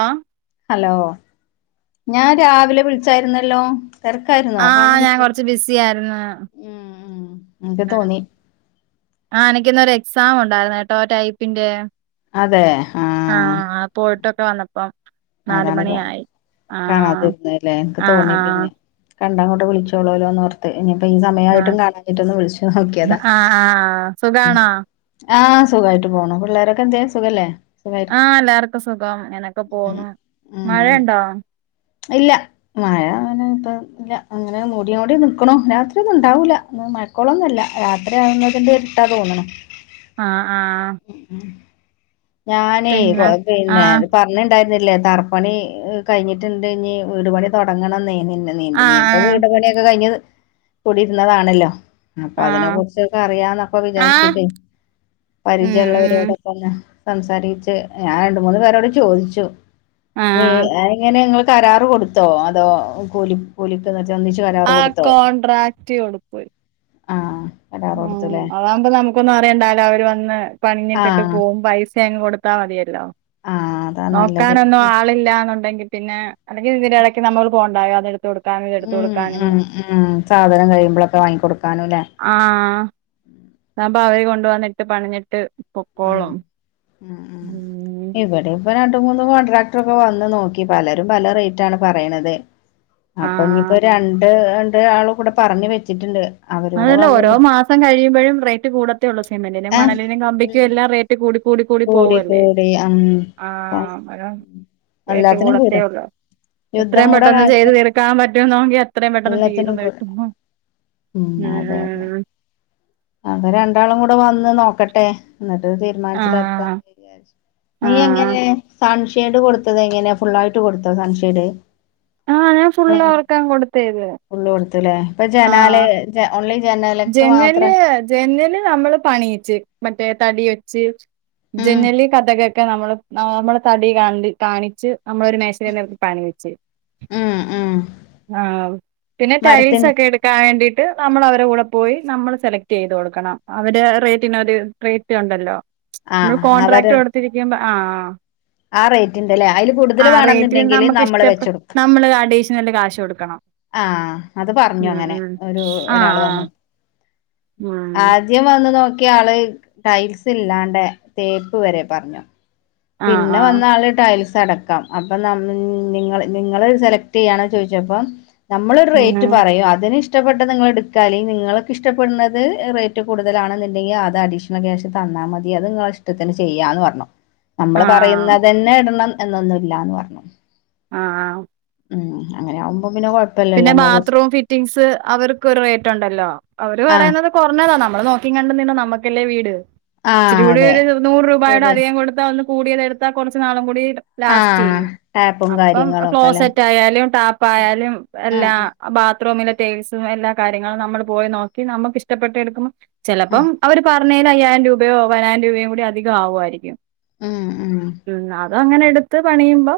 ആഹ് hello ഞാൻ രാവിലെ വിളിച്ചായിരുന്നല്ലോ. തിരക്കായിരുന്നോ ആഹ് ഫോണ് ഞാൻ എട്ക്ക് കൊറച്ച് ബിസി ആയിരുന്നു ഉം ഉം ഇൻക്ക് തോന്നി ആഹ് എനിക്കിന്നൊരു എക്സാംണ്ടായിരുന്ന്കേട്ടോ ആ ടൈപ്പിന്റെ അതെ ആഹ് പോയിട്ടൊക്കെ വന്നപ്പം നാല് അതാണ് കാ മണിയായി ആഹ് കാണാതിരുന്നല്ലേ ഇൻക്ക് ആഹ് തോന്നി ആഹ് പിന്നെ കണ്ടാ ങ്ങട്ട് വിളിചച്ചോളോല്ലോന്ന് ഓർ ഇനിപ്പ ആഹ് ഈസമയമായിട്ടും കാണാഞ്ഞിട്ടൊന്ന് വിളിച്ച് നോക്കിയതാ ആഹ് ആഹ് ഉം സുഖാണോ ആഹ് സുഖായിട്ട് പോണു പിള്ളേരൊക്കെൻന്ത്യേ സുഖല്ലേ സുഖ ആഹ് എല്ലാവർക്കുംസുഖം ങ്ങനൊക്കെ പോന്നു ഉം മഴണ്ടോ? ഇല്ല മഴാങ്ങനെപ്പം ല്ല അങ്ങനെ മൂഡ്യോണ്ട് നിക്ക്ണു രാത്രിഒന്നുണ്ടാവൂല്ല മഴക്കോളൊന്നല്ല രാത്രിയാവുന്നതിൻ്റെ ട്ടാ തോന്ന്ണ് ആഹ് ആഹ് ഉം ഞാനേ കൊ പിന്നെ പിന്നെ ആഹ് പ ഞ്ണ്ടായിരുന്നില്ലേ തറപ്പണി കഴിഞ്ഞിട്ടുണ്ട് ഞ് വീട്പണി തൊടങ്ങണംന്ന് നിന്നെ നീണ്ട് നീപ്പ നീപ്പം ആഹ് വീട്പണിയൊക്കെ കഴിഞ്ഞ് കൂടിയിരുന്നതാണല്ലോ അപ്പൊ ആഹ് അതിനെ ആഹ് കുറിച്ചൊക്കെ അറിയാന്നൊക്ക ആഹ് വിചാരിച്ചിട്ടേ ഉം ഉം പരിചയള്ളോലോട് ന്ന് സംസാരിച്ച് ഞാ രണ്ട് മൂന്ന് പേരോട് ചോദിച്ചു നീ ആഹ് അ ങ്ങള് കരാറ് കൊടുത്തോ അതോ കൂലി കൂലിട്ട്തച്ചോന്നിച്ച് കരാറ് ആ കൊടുത്തോ [inaudible] കോൺട്രാക്ട് കൊടുപ്പ് ആഹ് കരാറ് ഉം കൊടുത്തുല്ലേ അതാകുമ്പോ നമുക്കൊന്നും അറിയണ്ടാലോ അവര് വന്ന് പണിഞ്ഞിട്ടിട്ട് ആഹ് പോകവും പൈസ് സെ ങ് കൊടുത്താ മതിയല്ലോ ആഹ് അതാ നോക്കാനൊന്നും നല്ലത് ആളില്ലന്നുണ്ടെങ്കി പിന്നെ അല്ലെങ്കി ഇതിനേടയ്ക്ക് നമ്മൾ പോണ്ടായോ അത് ഉം ഉം ഉം സാധനം കഴിയുമ്പോളൊക്കെ വാങ്ങിക്കൊടുക്കാനുംല്ലേ ആഹ് താവുമ്പോ അവര് കൊണ്ട് വന്നിട്ട് പണിഞ്ഞിട്ട് ഉം പൊക്കോളും ഉം ഉം ഇവിടെ പ്പൊ രണ്ട് മൂന്ന് കോൺട്രാക്ടറോക്കെ വന്ന് നോക്കി പലരും പല റേറ്റാണ് പറയ്ണത് അപ്പൊ ഇഞ്പ്പോ ആഹ് രണ്ട് രണ്ട് രണ്ട് ആളും കൂടെ പറഞ് വെച്ചിട്ടുണ്ട് അവരോട് അതല്ല ഓരോ വന്ന് മാസം കഴിയുമ്പോഴും റേറ്റ് കൂടത്തേഒള്ളൂ സിമെന്റിനും മണലിനും കമ്പിക്കും ഉം ട്ട് കൂടി കൂടി കൂടി പോവല്ലേ ഉം ആഹ് അതാണ് റേറ്റ് എല്ലാത്തിനും കൂടും കൂടത്തേഒള്ളൂ യുദ്ധം എത്രയും കൂടെ പെട്ടെന്ന് ചെയ്ത് കാലത്ത് തീർക്കാ പറ്റുന്നോങ്കി അത്രയും പെട്ടെന്ന് എല്ലാത്തിനും കൂടും തീര്ന്നീട്ടുമ്പോ ഉം അതെ അതെ അപ്പൊ രണ്ടാളും കൂടെ വന്ന് നോക്കട്ടെ ന്നട്ട് ആഹ് തീരുമാനത്തിലെത്താന്ന് വിജാര്ച്ച്ക് [inaudible] നീ ആഹ് എങ്ങനെ സൺഷെയ്ഡ് കൊടുത്തതങ്ങനെ ഫുള്ളായിട്ട് കൊടുത്തതോ സൺഷെയ്ഡ്? ആഹ് ഞാ ഫുള്ള് അവർക്കാങ് കൊടുത്തയ്ദ് ഫുള്ള് കൊടുതൂല്ലേ ഇപ്പൊ ജനാലേ ഓൺലി ജനാ ജനല് ജെനല് അമ്മള് പണിയിച്ച് മറ്റേ തടി വെച്ച് ഉം ജനല് കതക് ക്കെ നമ്മൾ നമ്മള് തടി ക കാണിച്ച് നമ്മളൊരു മേശരിന്റട്ത്ത് പണിയിച്ച് ഉം ഉം ആഹ് പിന്നെ മരത്തിന്റെ ടൈൽസൊക്കെ എ ക്കാവേണ്ടീട്ട് നമ്മള അവരെ കൂടെ പോയി നമ്മൾ സെലക്ട് ചെയ്ത് കൊടുക്കണം അവടെ റേറ്റന് ഒരു റേറ്റ് ഒണ്ടല്ലോ ആ നമ്മൾ കോൺട്രാക്ട് അവര് കൊടുത്തിരിക്കുമ്പോ ആഹ് ആ റേറ്റിന്റല്ലേ അതില് കൂടുതൽ ആ റേറ്റിന് വേണന്നുണ്ടെങ്കില് നമുക്ക് നമ്മള് ഇഷ്ടപ്പെ വെച്ചോടുക്ക നമ്മള് അഡീഷനല് നല്ല കാശ് കൊടുക്കണം ആഹ് അത് പറഞ്ഞു ഉം അങ്ങനെ ഉം ഒരു ആഹ് ഒരാൾ ആഹ് വന്നു ഉം ആ ദ്യം വന്ന് നോക്കിയ ആള് ടൈൽസ് ഇല്ലാണ്ട് തേപ്പ് വരെ പറഞ്ഞു ആഹ് പിന്നെ ആഹ് വന്ന ആള് ടൈൽസ് അടക്കാം അപ്പം നിങ്ങൾ നിങ്ങൾ സെലക്ട് ചെയ്യയാണ ചോദിച്ചപ്പം നമ്മളരു റേറ്റ് ഉം പറയും അതിന്ഷ്ടം ഇഷ്ടപ്പെട്ട നിങ്ങളെടുക്കാ നിങ്ങൾക്കെ ഇഷ്ടപ്പെടുന്നത് റേറ്റ് കൂടുതലാണെന്നുണ്ടെങ്കിൽ ആത അഡീഷൻ ബാകിള്ള കാഷ് ഇങ്ങൾ തന്നാ മതി അത് നിങ്ങള ഇഷ്ടത്തിന് ചെയ്യാന്ന് പറഞ്ഞു നമ്മള് ആഹ് പറയുന്നതന്നെ ഇടണം എന്നൊന്നുംല്ലന്ന് പറഞ്ഞു ആഹ് ഉം അങ്ങനെ ആവുമ്പം പിന്നെ കുഴ പിന്നെ ബാത്റൂം ഫിറ്റിംഗസ് അവർക്ക് ഒരു റേറ്റ് ഉണ്ടല്ലോ അവര് ആ പറയുന്നത് കുറഞ്ഞതാ നമ്മള് നോക്കി കണ്ട നിന്ന നമ്മക്കല്ലേ വീട് ആ ഇച്ചിരി കൂടി അതെ ഒരു നൂറ് രൂപയുടെ കൂടെ അധികം കൊടുത്തൽ ഒന്ന് കൂടിയതത് എടുത്താ കുറച്ചു നാളും കൂടി ആ ലാസ്റ്റ് ചെയ്യും ടാപ്പും അപ്പം കാര്യങ്ങളും ഒക്കെ ക്ലോസ് അല്ലെ സെറ്റ് ആയാലും ടാപ്പയാലും ആ എല്ലാ ആ ബാത് റൂമിലെ ടൈയിൽസും എല്ലാ കാര്യങ്ങളും നമ്മൾ പോയി നോക്കി നമുക്ക് ഇഷ്ടപ്പെട്ട് എടുക്കുമ്പോ ആ ചിലപ്പം അവര് പറഞ്ഞതിൽ അയ്യായിരം രൂപയോ പതിനായിരം രൂപയോ കൂടി അധികം ആവുമായിരിക്കും ഉം ഉം ഉ അത അങ്ങനെ എടുത്ത് പണിയുമ്പോ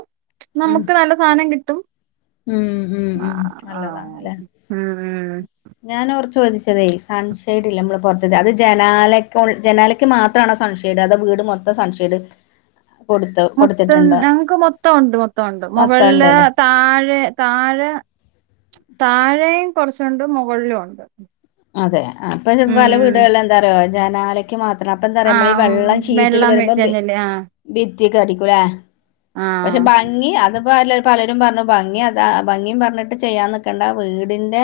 ഉം നമുക്ക് നല്ല സാധനം കിട്ടും ഉം ഉം ഉം ആഹ് ഉ ഞാൻ ഓ ചോദിച്ചതേ സൺഷൈഡ് ഇല്ല നമ്മള് പുറത്ത അത് ജനാലക്കെ ജനാല ക്ക് മാത്രമാണ് സൺഷ്ഡ് അത വീട് മൊത്തം സൺഷെയ്ഡ് കൊടുത്ത് മൊത്തം കൊടുത്തിട്ടുണ്ടോ ഞങ്ങൾക്ക് മൊത്തംണ്ട് മൊത്തംണ്ട് മൊത്തം മുകളില് ഉണ്ടല്ലേ താഴെ താഴെ താഴയും കുറച്ചുണ്ട് മുകളിലും ഉണ്ട് അതെ അപ്പൊ പല ഉം വീടുകളില എന്താ പറയോ ജനാല ക്ക്മാത്രം അപ്പൊ എന്താ പറയാ ആ നമ്മൾ ഈ വെള്ളം ചീറ്റിൽ വെള്ളം വരുമ്പോ വീഴഞ്ഞില്ലേ ആ ഭിത്തിയക്കെ അടിക്കൂലേ ആ പക്ഷെ ഭംഗി അത്പ്പല്ല പലരും പറഞ്ഞു ഭംഗി അത ഭംഗിയ പറഞ്ഞിട്ട് ചെയ്യാൻ നക്കേണ്ട വീടിന്റെ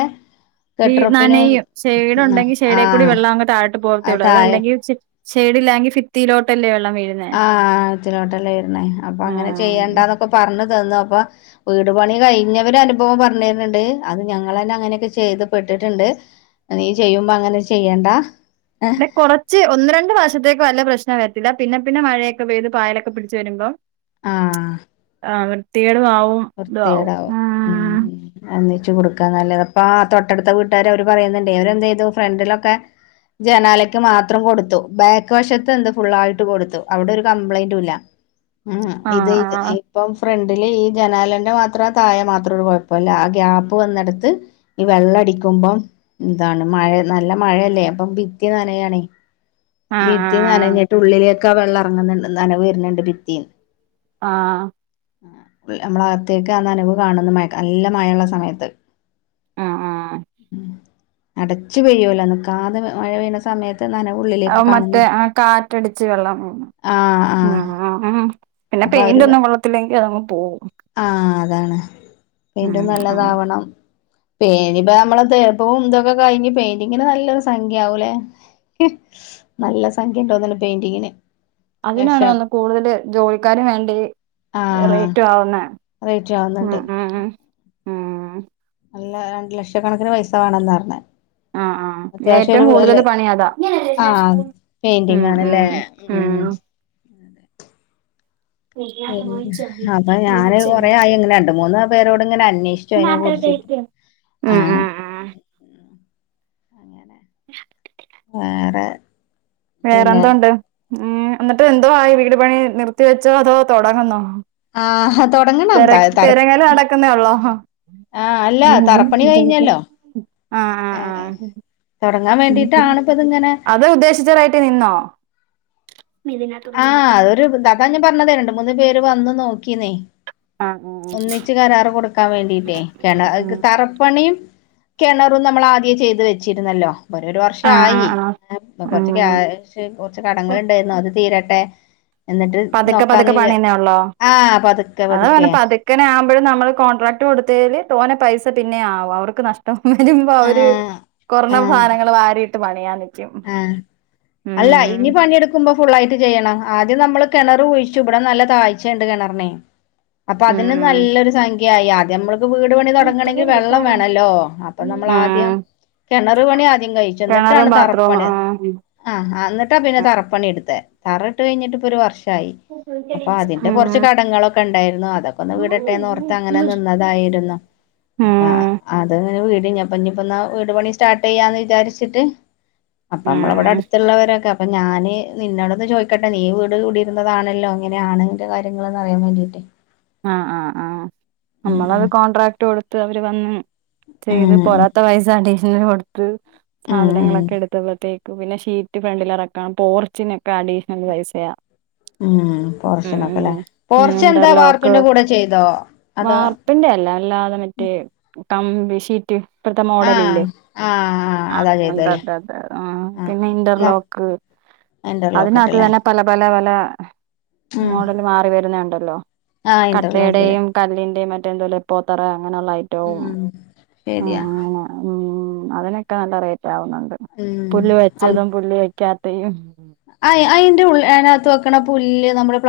കെട്ടുറപ്പിനും നനേയും ഷേഡ് ഉം, ഉണ്ടെങ്കിൽ ആ ആ ഷേടേ കൂടി വെള്ളം അങ്ങ് താഴട്ട് പോവത്തേ അത് ഉള്ളൂ താഴെ അല്ലെങ്കിൽഷഡില്ലല്ലെങ്കിൽ ഫിത്തിയിലോട്ടല്ലേ വള്ളം വീഴുന്നത് ആഹ് ഉത്തിലിലോട്ടല്ലേ വരുന്നേ അപ്പൊ ആ അങ്ങനെ ചെയ്യേണ്ടന്നൊക്കെ പറഞ്ഞു തന്നു അപ്പൊ വീട് പണി കഴിഞ്ഞവര് അനുഭവം പറഞ്ഞ തണ്ട് അത് ഞങ്ങൾ തന്നെ അങ്ങനെയൊക്കെ ചെയ്ത്പെട്ടിട്ടുണ്ട് നീ ചെയ്യുമ്പോ അങ്ങനെ ചെയ്യേണ്ടാ ന കൊർ ച്ച് ഒന്ന് രണ്ട് വർഷത്തേക്ക് വല്ല പ്രശ്നം വരത്തില്ല പിന്നെ പിന്നെ മഴയൊക്കെ പെയ്ത് പായലൊക്കെ പിടിച്ചച്ച് വരുമ്പോ ആഹ് വൃത്തികേടും ആവും ഇതും ആവും ആഹ് എന്നച്ചു കൊടുക്കാ നല്ലത് അപ്പ ആ തൊട്ടടുത്ത വീട്ടുകാര് അവര് പറയുന്നുണ്ട് അവര്ന്ത് ചെയ്തു ഫ്രണ്ടിലൊക്കെ ജനാലയ്ക്ക് മാത്രം കൊടുത്തു ബാക്ക് വശത്ത് എന്ത് ഫുള്ളായിട്ട് കൊടുത്തു അവിടെ ഒരു കംപ്ലൈയിന്റും ഇല്ല ഉ ഇത് ആഹ് ഇത് ആഹ് ഇപ്പം ഫ്രണ്ടില് ഈ ജനാലൻ്ന്റെ മാത്രം ആ തായെ മാത്രം ഒരു കുഴപ്പല്ല ആ ഗ്യാപ്പ് വന്നെടുത്ത് ഈ വെള്ളം അടിക്കുമ്പം എന്താണ് മഴ നല്ല മഴയല്ലേ അപ്പം ഭിത്തി നനയണേ ആഹ് ഭിത്തി ആഹ് നനഞ്ഞിട്ട് ഉള്ളിലേക്കെ ആ വെള്ളംറങ്ങുന്നുണ്ട് നന വരുന്നുണ്ട് ഭിത്തിന്ന് ആഹ് നമ്മള അകത്തേക്ക് അ നനവ് കാണുന്ന മഴ നല്ല മഴയുള്ള സമയത്ത് ആഹ് ആഹ് അടച്ചു പെയ്യുവലോ നിക്കാതെ മഴ പെയ്യണ സമയത്ത് നനവ്ഉള്ളിൽ മറ്റേ കാറ്റടിച്ച് വെള്ളം വു ആ ആ ഉ ആ ഉ പിന്നെ പെയിന്റ് ഒന്നും കൊള്ളത്തില്ലെങ്കിൽ അതങ്ങ് പോവും ആഹ് അതാണ് ഉം പെയ്ന്റും ഉം നല്ലതാവണം പെയിന്പ്പ നമ്മള തേപ്പും ഇന്തൊക്കെ കഴിഞ്ഞ് പെയിന്റിങ്ങിന് നല്ലൊരു സംഖ്യ ആവുലേ നല്ല സംഖ്യ ഉണ്ടോന്നല്ല പെയിന്റിങ്ങിന് അതിനാണ് ലക്ഷം നന്ന് കൂടുതൽ ജോലിക്കാരന് വേണ്ടി റേറ്റ ആവുന്ന അതേറ്റ ആവുന്നുണ്ട് ആഹ് ആഹ് അല്ല രണ്ടു ലക്ഷക്കണക്കിന് പൈസ വേണംന്നർഞ്ഞെ ആഹ് ആഹ് അത്യാവശ്യം ഏറ്റവും ഒരു അല്ല കൂടുതല് പണി അതാ ആ ഉം പെയിന്റിങ്ങാണ് ല്ലേ ഉം അപ്പൊ ഉം ഞാന് കൊറേ ആയി ഇങ്ങനെ രണ്ട് മൂന്ന് പേരോട്ങ്ങനെ അന്വേഷിച്ചു അയ്നെ കുറിച്ച് ആഹ് അങ്ങനെ വേറെ പിന്നെ വേറെന്തോണ്ട്, ഉം എന്നിട്ട് എന്തോ ആയി വീട് പണി നിർത്തി വെച്ചോ അതോ തൊടങ്ങുന്നോ ആഹ് തൊടങ്ങണം താഴെ തറ ഉം. ക്ക്ന്നേള്ളോ ആഹ് അല്ല തറപ്പണി കഴിഞ്ഞല്ലോ [unintelligible] ഏഹ് തൊടങ്ങാൻ വേണ്ടിട്ടാണ്‌പ്പത്ങ്ങനെ ത് ഉദ്ദേശിച്ച റൈറ്റി നിന്നോ ആഹ് അതൊരു അതാ ഞാൻ പറഞ്ഞത് രണ്ട് മൂന്ന് പേര് വന്നു നോക്കീന്നേ ആഹ് ഒന്നിച്ച് കരാറ് കൊടുക്കാൻ വേണ്ടിട്ടേ കെണ ഉം തറപ്പണീം കെണറും നമ്മളാദ്യെ ചെയ്ത് വെച്ചിരുന്നല്ലോ ഒരു ഒരു ആഹ് വർഷായി ആഹ് ആഹ് കൊർച്ച് ഉം ക്യാഷ് കൊർച്ച് കടങ്ങളുണ്ടായിരുന്നു അത് തീരട്ടെ എന്നിട്ട് പതുക്കെ നോക്കാന്ന് പതുക്കെ വിചാ പണിയുന്നേ ആഹ് പതുക്കെ പതുക്കെ ക്കനെ ആവുമ്പഴും നമ്മള് കോൺട്രാക്ട് കൊടുതേല് തോനെ പൈസ പിന്നെ ആവും അവർക്ക് നഷ് ടം വരുമ്പ അവര് ആഹ് കൊർണ ആഹ് സാനങ്ങള് വാരിയിട്ട് പണിയാൻ നിക്ക് ആഹ് അല്ലാ ഇനി പണിയെടു ക്കുമ്പോ ഫുള്ളായിട്ട് ചെയ്യണം ആദ്യം നമ്മള് കെണറ് കുഴിച്ചു ബടെ നല്ല താഴ്ച്ചണ്ട് കെണറിനെ അപ്പൊ ഉം അതിന് ഉം നല്ലൊരു സംഖ്യായി ആദ്യമ്മള് ക്ക് വ്ട് പണി തൊടങ്ങണങ്കിൽ വെള്ളം ഉം വേണല്ലോ അപ്പൊ നമ്മളാദ്യം കെണറ് പണി ആദ്യം കഴിച്ചെന്നിട്ടാണ് കിണറും തറ ത് ബാത്റൂമും ആഹ് ആഹ് ആഹ് എന്നിട്ടാ പിന്നെ തറപ്പണിട്ത്തെ തറട്ട് കഴിഞ്ഞിട്ട്പ്പൊരു വർഷായി അപ്പൊ അതിന്റെ ഉം കൊറച്ച് കടങ്ങളൊക്കെണ്ടായിരുന്നു അതൊക്കൊന്ന് ഉം വീടട്ടെന്നോർത്ത് അങ്ങനെ നിന്നതായിരുന്നു അപ്പ ഉം അത്ങ്ങനെ വീടി ഞപ്പ നിപ്പന്നാ വീട് പണി സ്റ്റാർട്ടെയ്യാന്ന് വിചാരിച്ചിട്ട് അപ്പമ്മളവടെ അട്ത്തുള്ളവരൊക്കെ അപ്പൊ ഞാന് നിന്നോടൊന്ന് ചോയ്ക്കട്ടെ നീയും വീട് കുടിയിരുന്നതാണല്ലോ എങ്ങനെയാണയ്ന്റെ കാര്യങ്ങളെന്ന് അറിയാൻ വേണ്ടിട്ടേ ആഹ് ആഹ് ആഹ് ഉം നമ്മളത് കോൺട്രാക്ട് കൊടുത്ത് അവര് വന്ന് ഉം ചെയ്ത് പൊറ ത്ത്‌ പൈസ അഡീഷ്നല് കൊടുത്ത് ഉം ഉം സാധനങ്ങളൊക്കെ എടുത് ത്തപ്പോഴത്തേക്കും പിന്നെ ഷീറ്റ് ഫ്രണ്ടിലെറക്കണം പോർച്ചിനൊക്കെ അഡീഷ്ണല് പൈസയാ ഉം ഉം പോർച്ചിനോക്കെല്ലേ ഉം പോർച്ചെന്താ ഇന്റർലോക്ക് വാർപ്പിന്റെ കൂടെ ചെയ്തോ അതോ പ്പിന്റെ അല്ല അല്ലാതെ മറ്റേ കമ്പി ഷീ റ്റ് ഇപ്പഴത്തെ ആഹ് മോഡലില്ലേ ആഹ് അതാ ആഹ് ചെയ്തല്ലേ അതെതെ ആഹ് പിന്നെ ഇന്റർലോ ക്ക് ഇൻ്റർലോക്ക്ട്ട്ലേ പല പല പല മോഡല് മാറി വരുന്നെയു ണ്ടല്ലോ ആഹ് ഇന്റർലോക്കില് കട്ടെടെയും കല്ലിന്റെയും മറ്റെന്തോ ലെപോത്തറ അങ്ങനെയുള്ള ഐ ഉം ശരിയാ ഉം അതിനൊക്കെ നല്ല റേറ്റ് ആവുന്നുണ്ട് ഉം പുല്ല് വെച്ചതും പുല്ല് വെക്കാത്തെയും അയ് അയ്ന്റെ ഉള്ള് അയ്നകത്ത് വെക്കണ പുല്ല് നമ്മടെ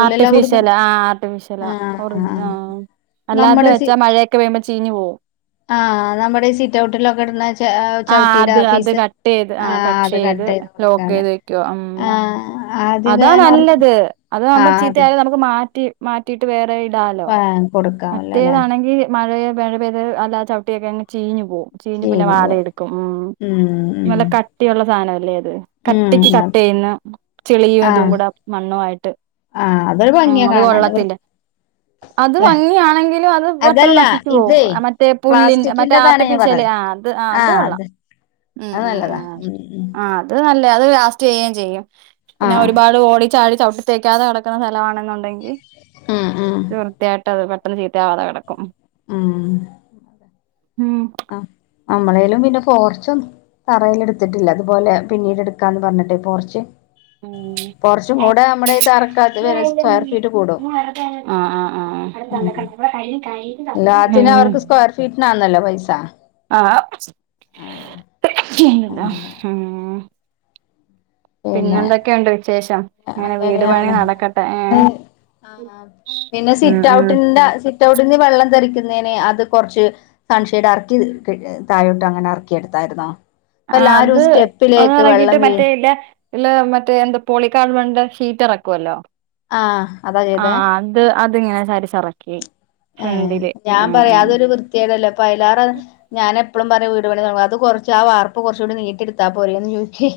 ആർട്ടിഫിഷ്ല് ആഹ് ആർട്ടിഫിഷ് [unintelligible] ആഹ് അല്ലാതെ നമ്മുടെ സി വെച്ചാ മഴയൊക്കെ പെയുമ്പോ ചീഞ്ഞു പോവും ആഹ് നമ്മുടെ ഈ സിറ്റൗട്ടിലൊക്കെ ഇട്ണ ആഹ് അത് അത് കട്ട് ചെയ്ത് ആഹ് അത് കട്ട് കട്ട്യ്ത് ചെയ്ത് ലോക്ക് കൊടുക്കാല്ലേ ചെയ്ത് വെക്കുവാ ഉം ആഹ് ആദ്യൊക്കെ അതാ ഞാൻ ഓർത്ത് നല്ലത് അതാവുമ്പോ ആഹ് അത് ചീത്തയാലും നമുക്ക് മാറ്റി മാറ്റിട്ട് വേറെ ഇടാലോ ആ കൊടുക്കാമല്ലോല്ലേ മറ്റേതാണെങ്കി മഴയ മഴ പെയ്ത് അല്ല ചവിട്ടിയൊക്കെ അങ്ങ് ചീഞ്ഞ് പോവും ചീഞ്ഞ് പിന്നെ വാട എടുക്കും ഉം ഉം നല്ല ഉം കട്ടിയുള്ള സാധനം അല്ലേ അത് ഉം കട്ടിക്ക് കട്ട് അതെ ചെയ്യുന്ന ചെളിയും ഇതും ആഹ് കൂടെ മണ്ണു ആയിട്ട് ആഹ് അതൊരു ഉം ഭംഗിയ അത് കാണാൻ വൃ കൊള്ളത്തില്ല അത് ല്ലേ ഭംഗിയാണെങ്കിലും അത് പെട്ടെന്ന് അതല്ല നശിച്ചു പോവും ഇതേ മറ്റേ പുല്ലി മറ്റേ പ്ലാസ്റ്റിക്കിന്റെതാണ് ഞാൻ ആർട്ടിഫിഷൽ പറഞ്ഞത് ആഹ് ആഹ് ഇത് കൊള്ളാം ഉം അത് ഉം നല്ലതാ ഉം ഉം ആഹ് അത് നല്ല അത് ലാസ്റ്റ് വേഗം ചെയ്യും പിന്നെ ആഹ് ഒരുപാട് ഓടി ചാടി ചവിട്ടിത്തേക്കാതെ കിടക്കുന്ന സ്ഥലമാണെന്നുണ്ടെങ്കിൽ ഉം ഉം വൃത്തിയായിട്ടത് പെട്ടെന്ന് ചീത്താവാതെ കിടക്കും ഉം ഉം ആ നമ്മളേലും പിന്നെ പോർച്ചൊന്നും തറയിൽ എടുത്തിട്ടില്ല അതുപോലെ പിന്നീട് എടുക്കാന്ന് പറഞ്ഞിട്ട് പോർച്ച് ഉം പോർച്ചും [inaudible] ആ കൂടെ നമ്മുടെ ഈ തറക്കാത്ത് വരെ സ്ക്വയർ ഫീറ്റ് കൂടും ആഹ് ഉം ആഹ് [inaudible] ഉം ഫീറ്റ്നാന്നല്ലോ പൈസ ആഹ് ആഹ് അങ്ങനെ ഉം പിന്നെ എന്തൊക്കെയുണ്ട് വിശേഷം ഇങ്ങനെ വീട് പണി അങ്ങനെയാണ് നടക്കട്ടെ ഏ ആഹ് പിന്നെ സിറ്റ് ഔട്ടിന്റെ സിറ്റ് ഔട്ടിന്ന് വെള്ളം തെറിക്കുന്നേന് അത് കൊറച്ച് സൺഷൈയ്ഡ് ഇറക്കി തായോട്ട് അങ്ങനെ ഇറക്കി എടുത്തായിരുന്നോ ഇപ്പ ആ എല്ലാരും അത് ഒന്നും സ്റ്റെപ്പിലേക്ക് ഇറങ്ങിട്ട് വെള്ളം മറ്റേ വീഴ് ഇല്ല ഇല്ല മറ്റേ എന്താ പോളിക്കാർബൺന്റെ ശീറ്റ് ഇറക്കുവല്ലോ ആഹ് അതാ ചെയ്ത ആഹ് അത് അത് ഇങ്ങനെ സാരിച്ചറക്കി ഏ ഞാൻ പറയാം അതൊരു വൃത്തിയേടല്ലോ അപ്പ അയ്ലാറെ ഞാൻ എപ്പളും പറയും വീട് പണി തുടങ്ങുമ്പം അത് കുറച്ച് ആ വാർപ്പ് കുറച്ചുകൂടി നീട്ടി എടുത്താ പോരേന്ന് ചോദിച്ച്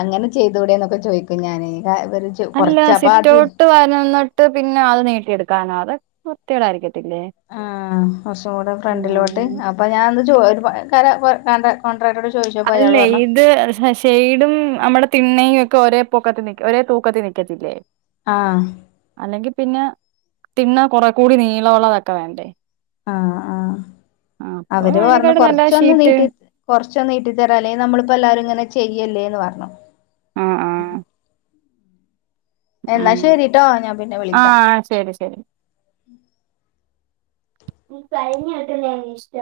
അങ്ങനെ ചെയ്തൂടെ എന്നൊക്കെ ചോദിക്കും ഞാൻ അല്ല സിറ്റ് ഔട്ട് വരന്നിട്ട് പിന്നെ അത് നീട്ടിയെടുക്കാനോ അത് വ്യത്തി കേടായിരിക്കത്തില്ലേ ആ കുറച്ചും കൂടെ ഫ്രണ്ടിലോട്ട് അപ്പൊ ഞാൻ ക കണ്ട കോൺട്രാക്ടോട് ചോദിച്ചു അല്ലേ ഇത് സ സൺഷെയ്ടും നമ്മടെ തിണ്ണയും ഒക്കെ ഒരേ പൊക്കത്തി നി ഒരേ തൂക്കത്തിൽ നിൽക്കത്തില്ലേ ആഹ് അല്ലെങ്കിൽ പിന്നെ തിണ്ണ കൊറെ കൂടി നീളമുള്ളതൊക്കെ വേണ്ടേ ആഹ് ആഹ് ആ അപ്പൊ അവര് പറഞ്ഞു അതിനെക്കാട്ട് നല്ല കുറച്ചൊന്ന് ഷീറ്റ് നീട്ടി കൊറച്ചൊന്ന് നീട്ടിത്തരാം അല്ലേ നമ്മളിപ്പോ എല്ലാരും ഇങ്ങനെ ചെയ്യല്ലേന്ന് പറഞ്ഞു ആഹ് എന്നാ ശരിട്ടോ ഞാൻ പിന്നെ വിളിക്കാം ആഹ് ശരി ശരി കഴിഞ്ഞ കേട്ട ാൻ ഇഷ്ടം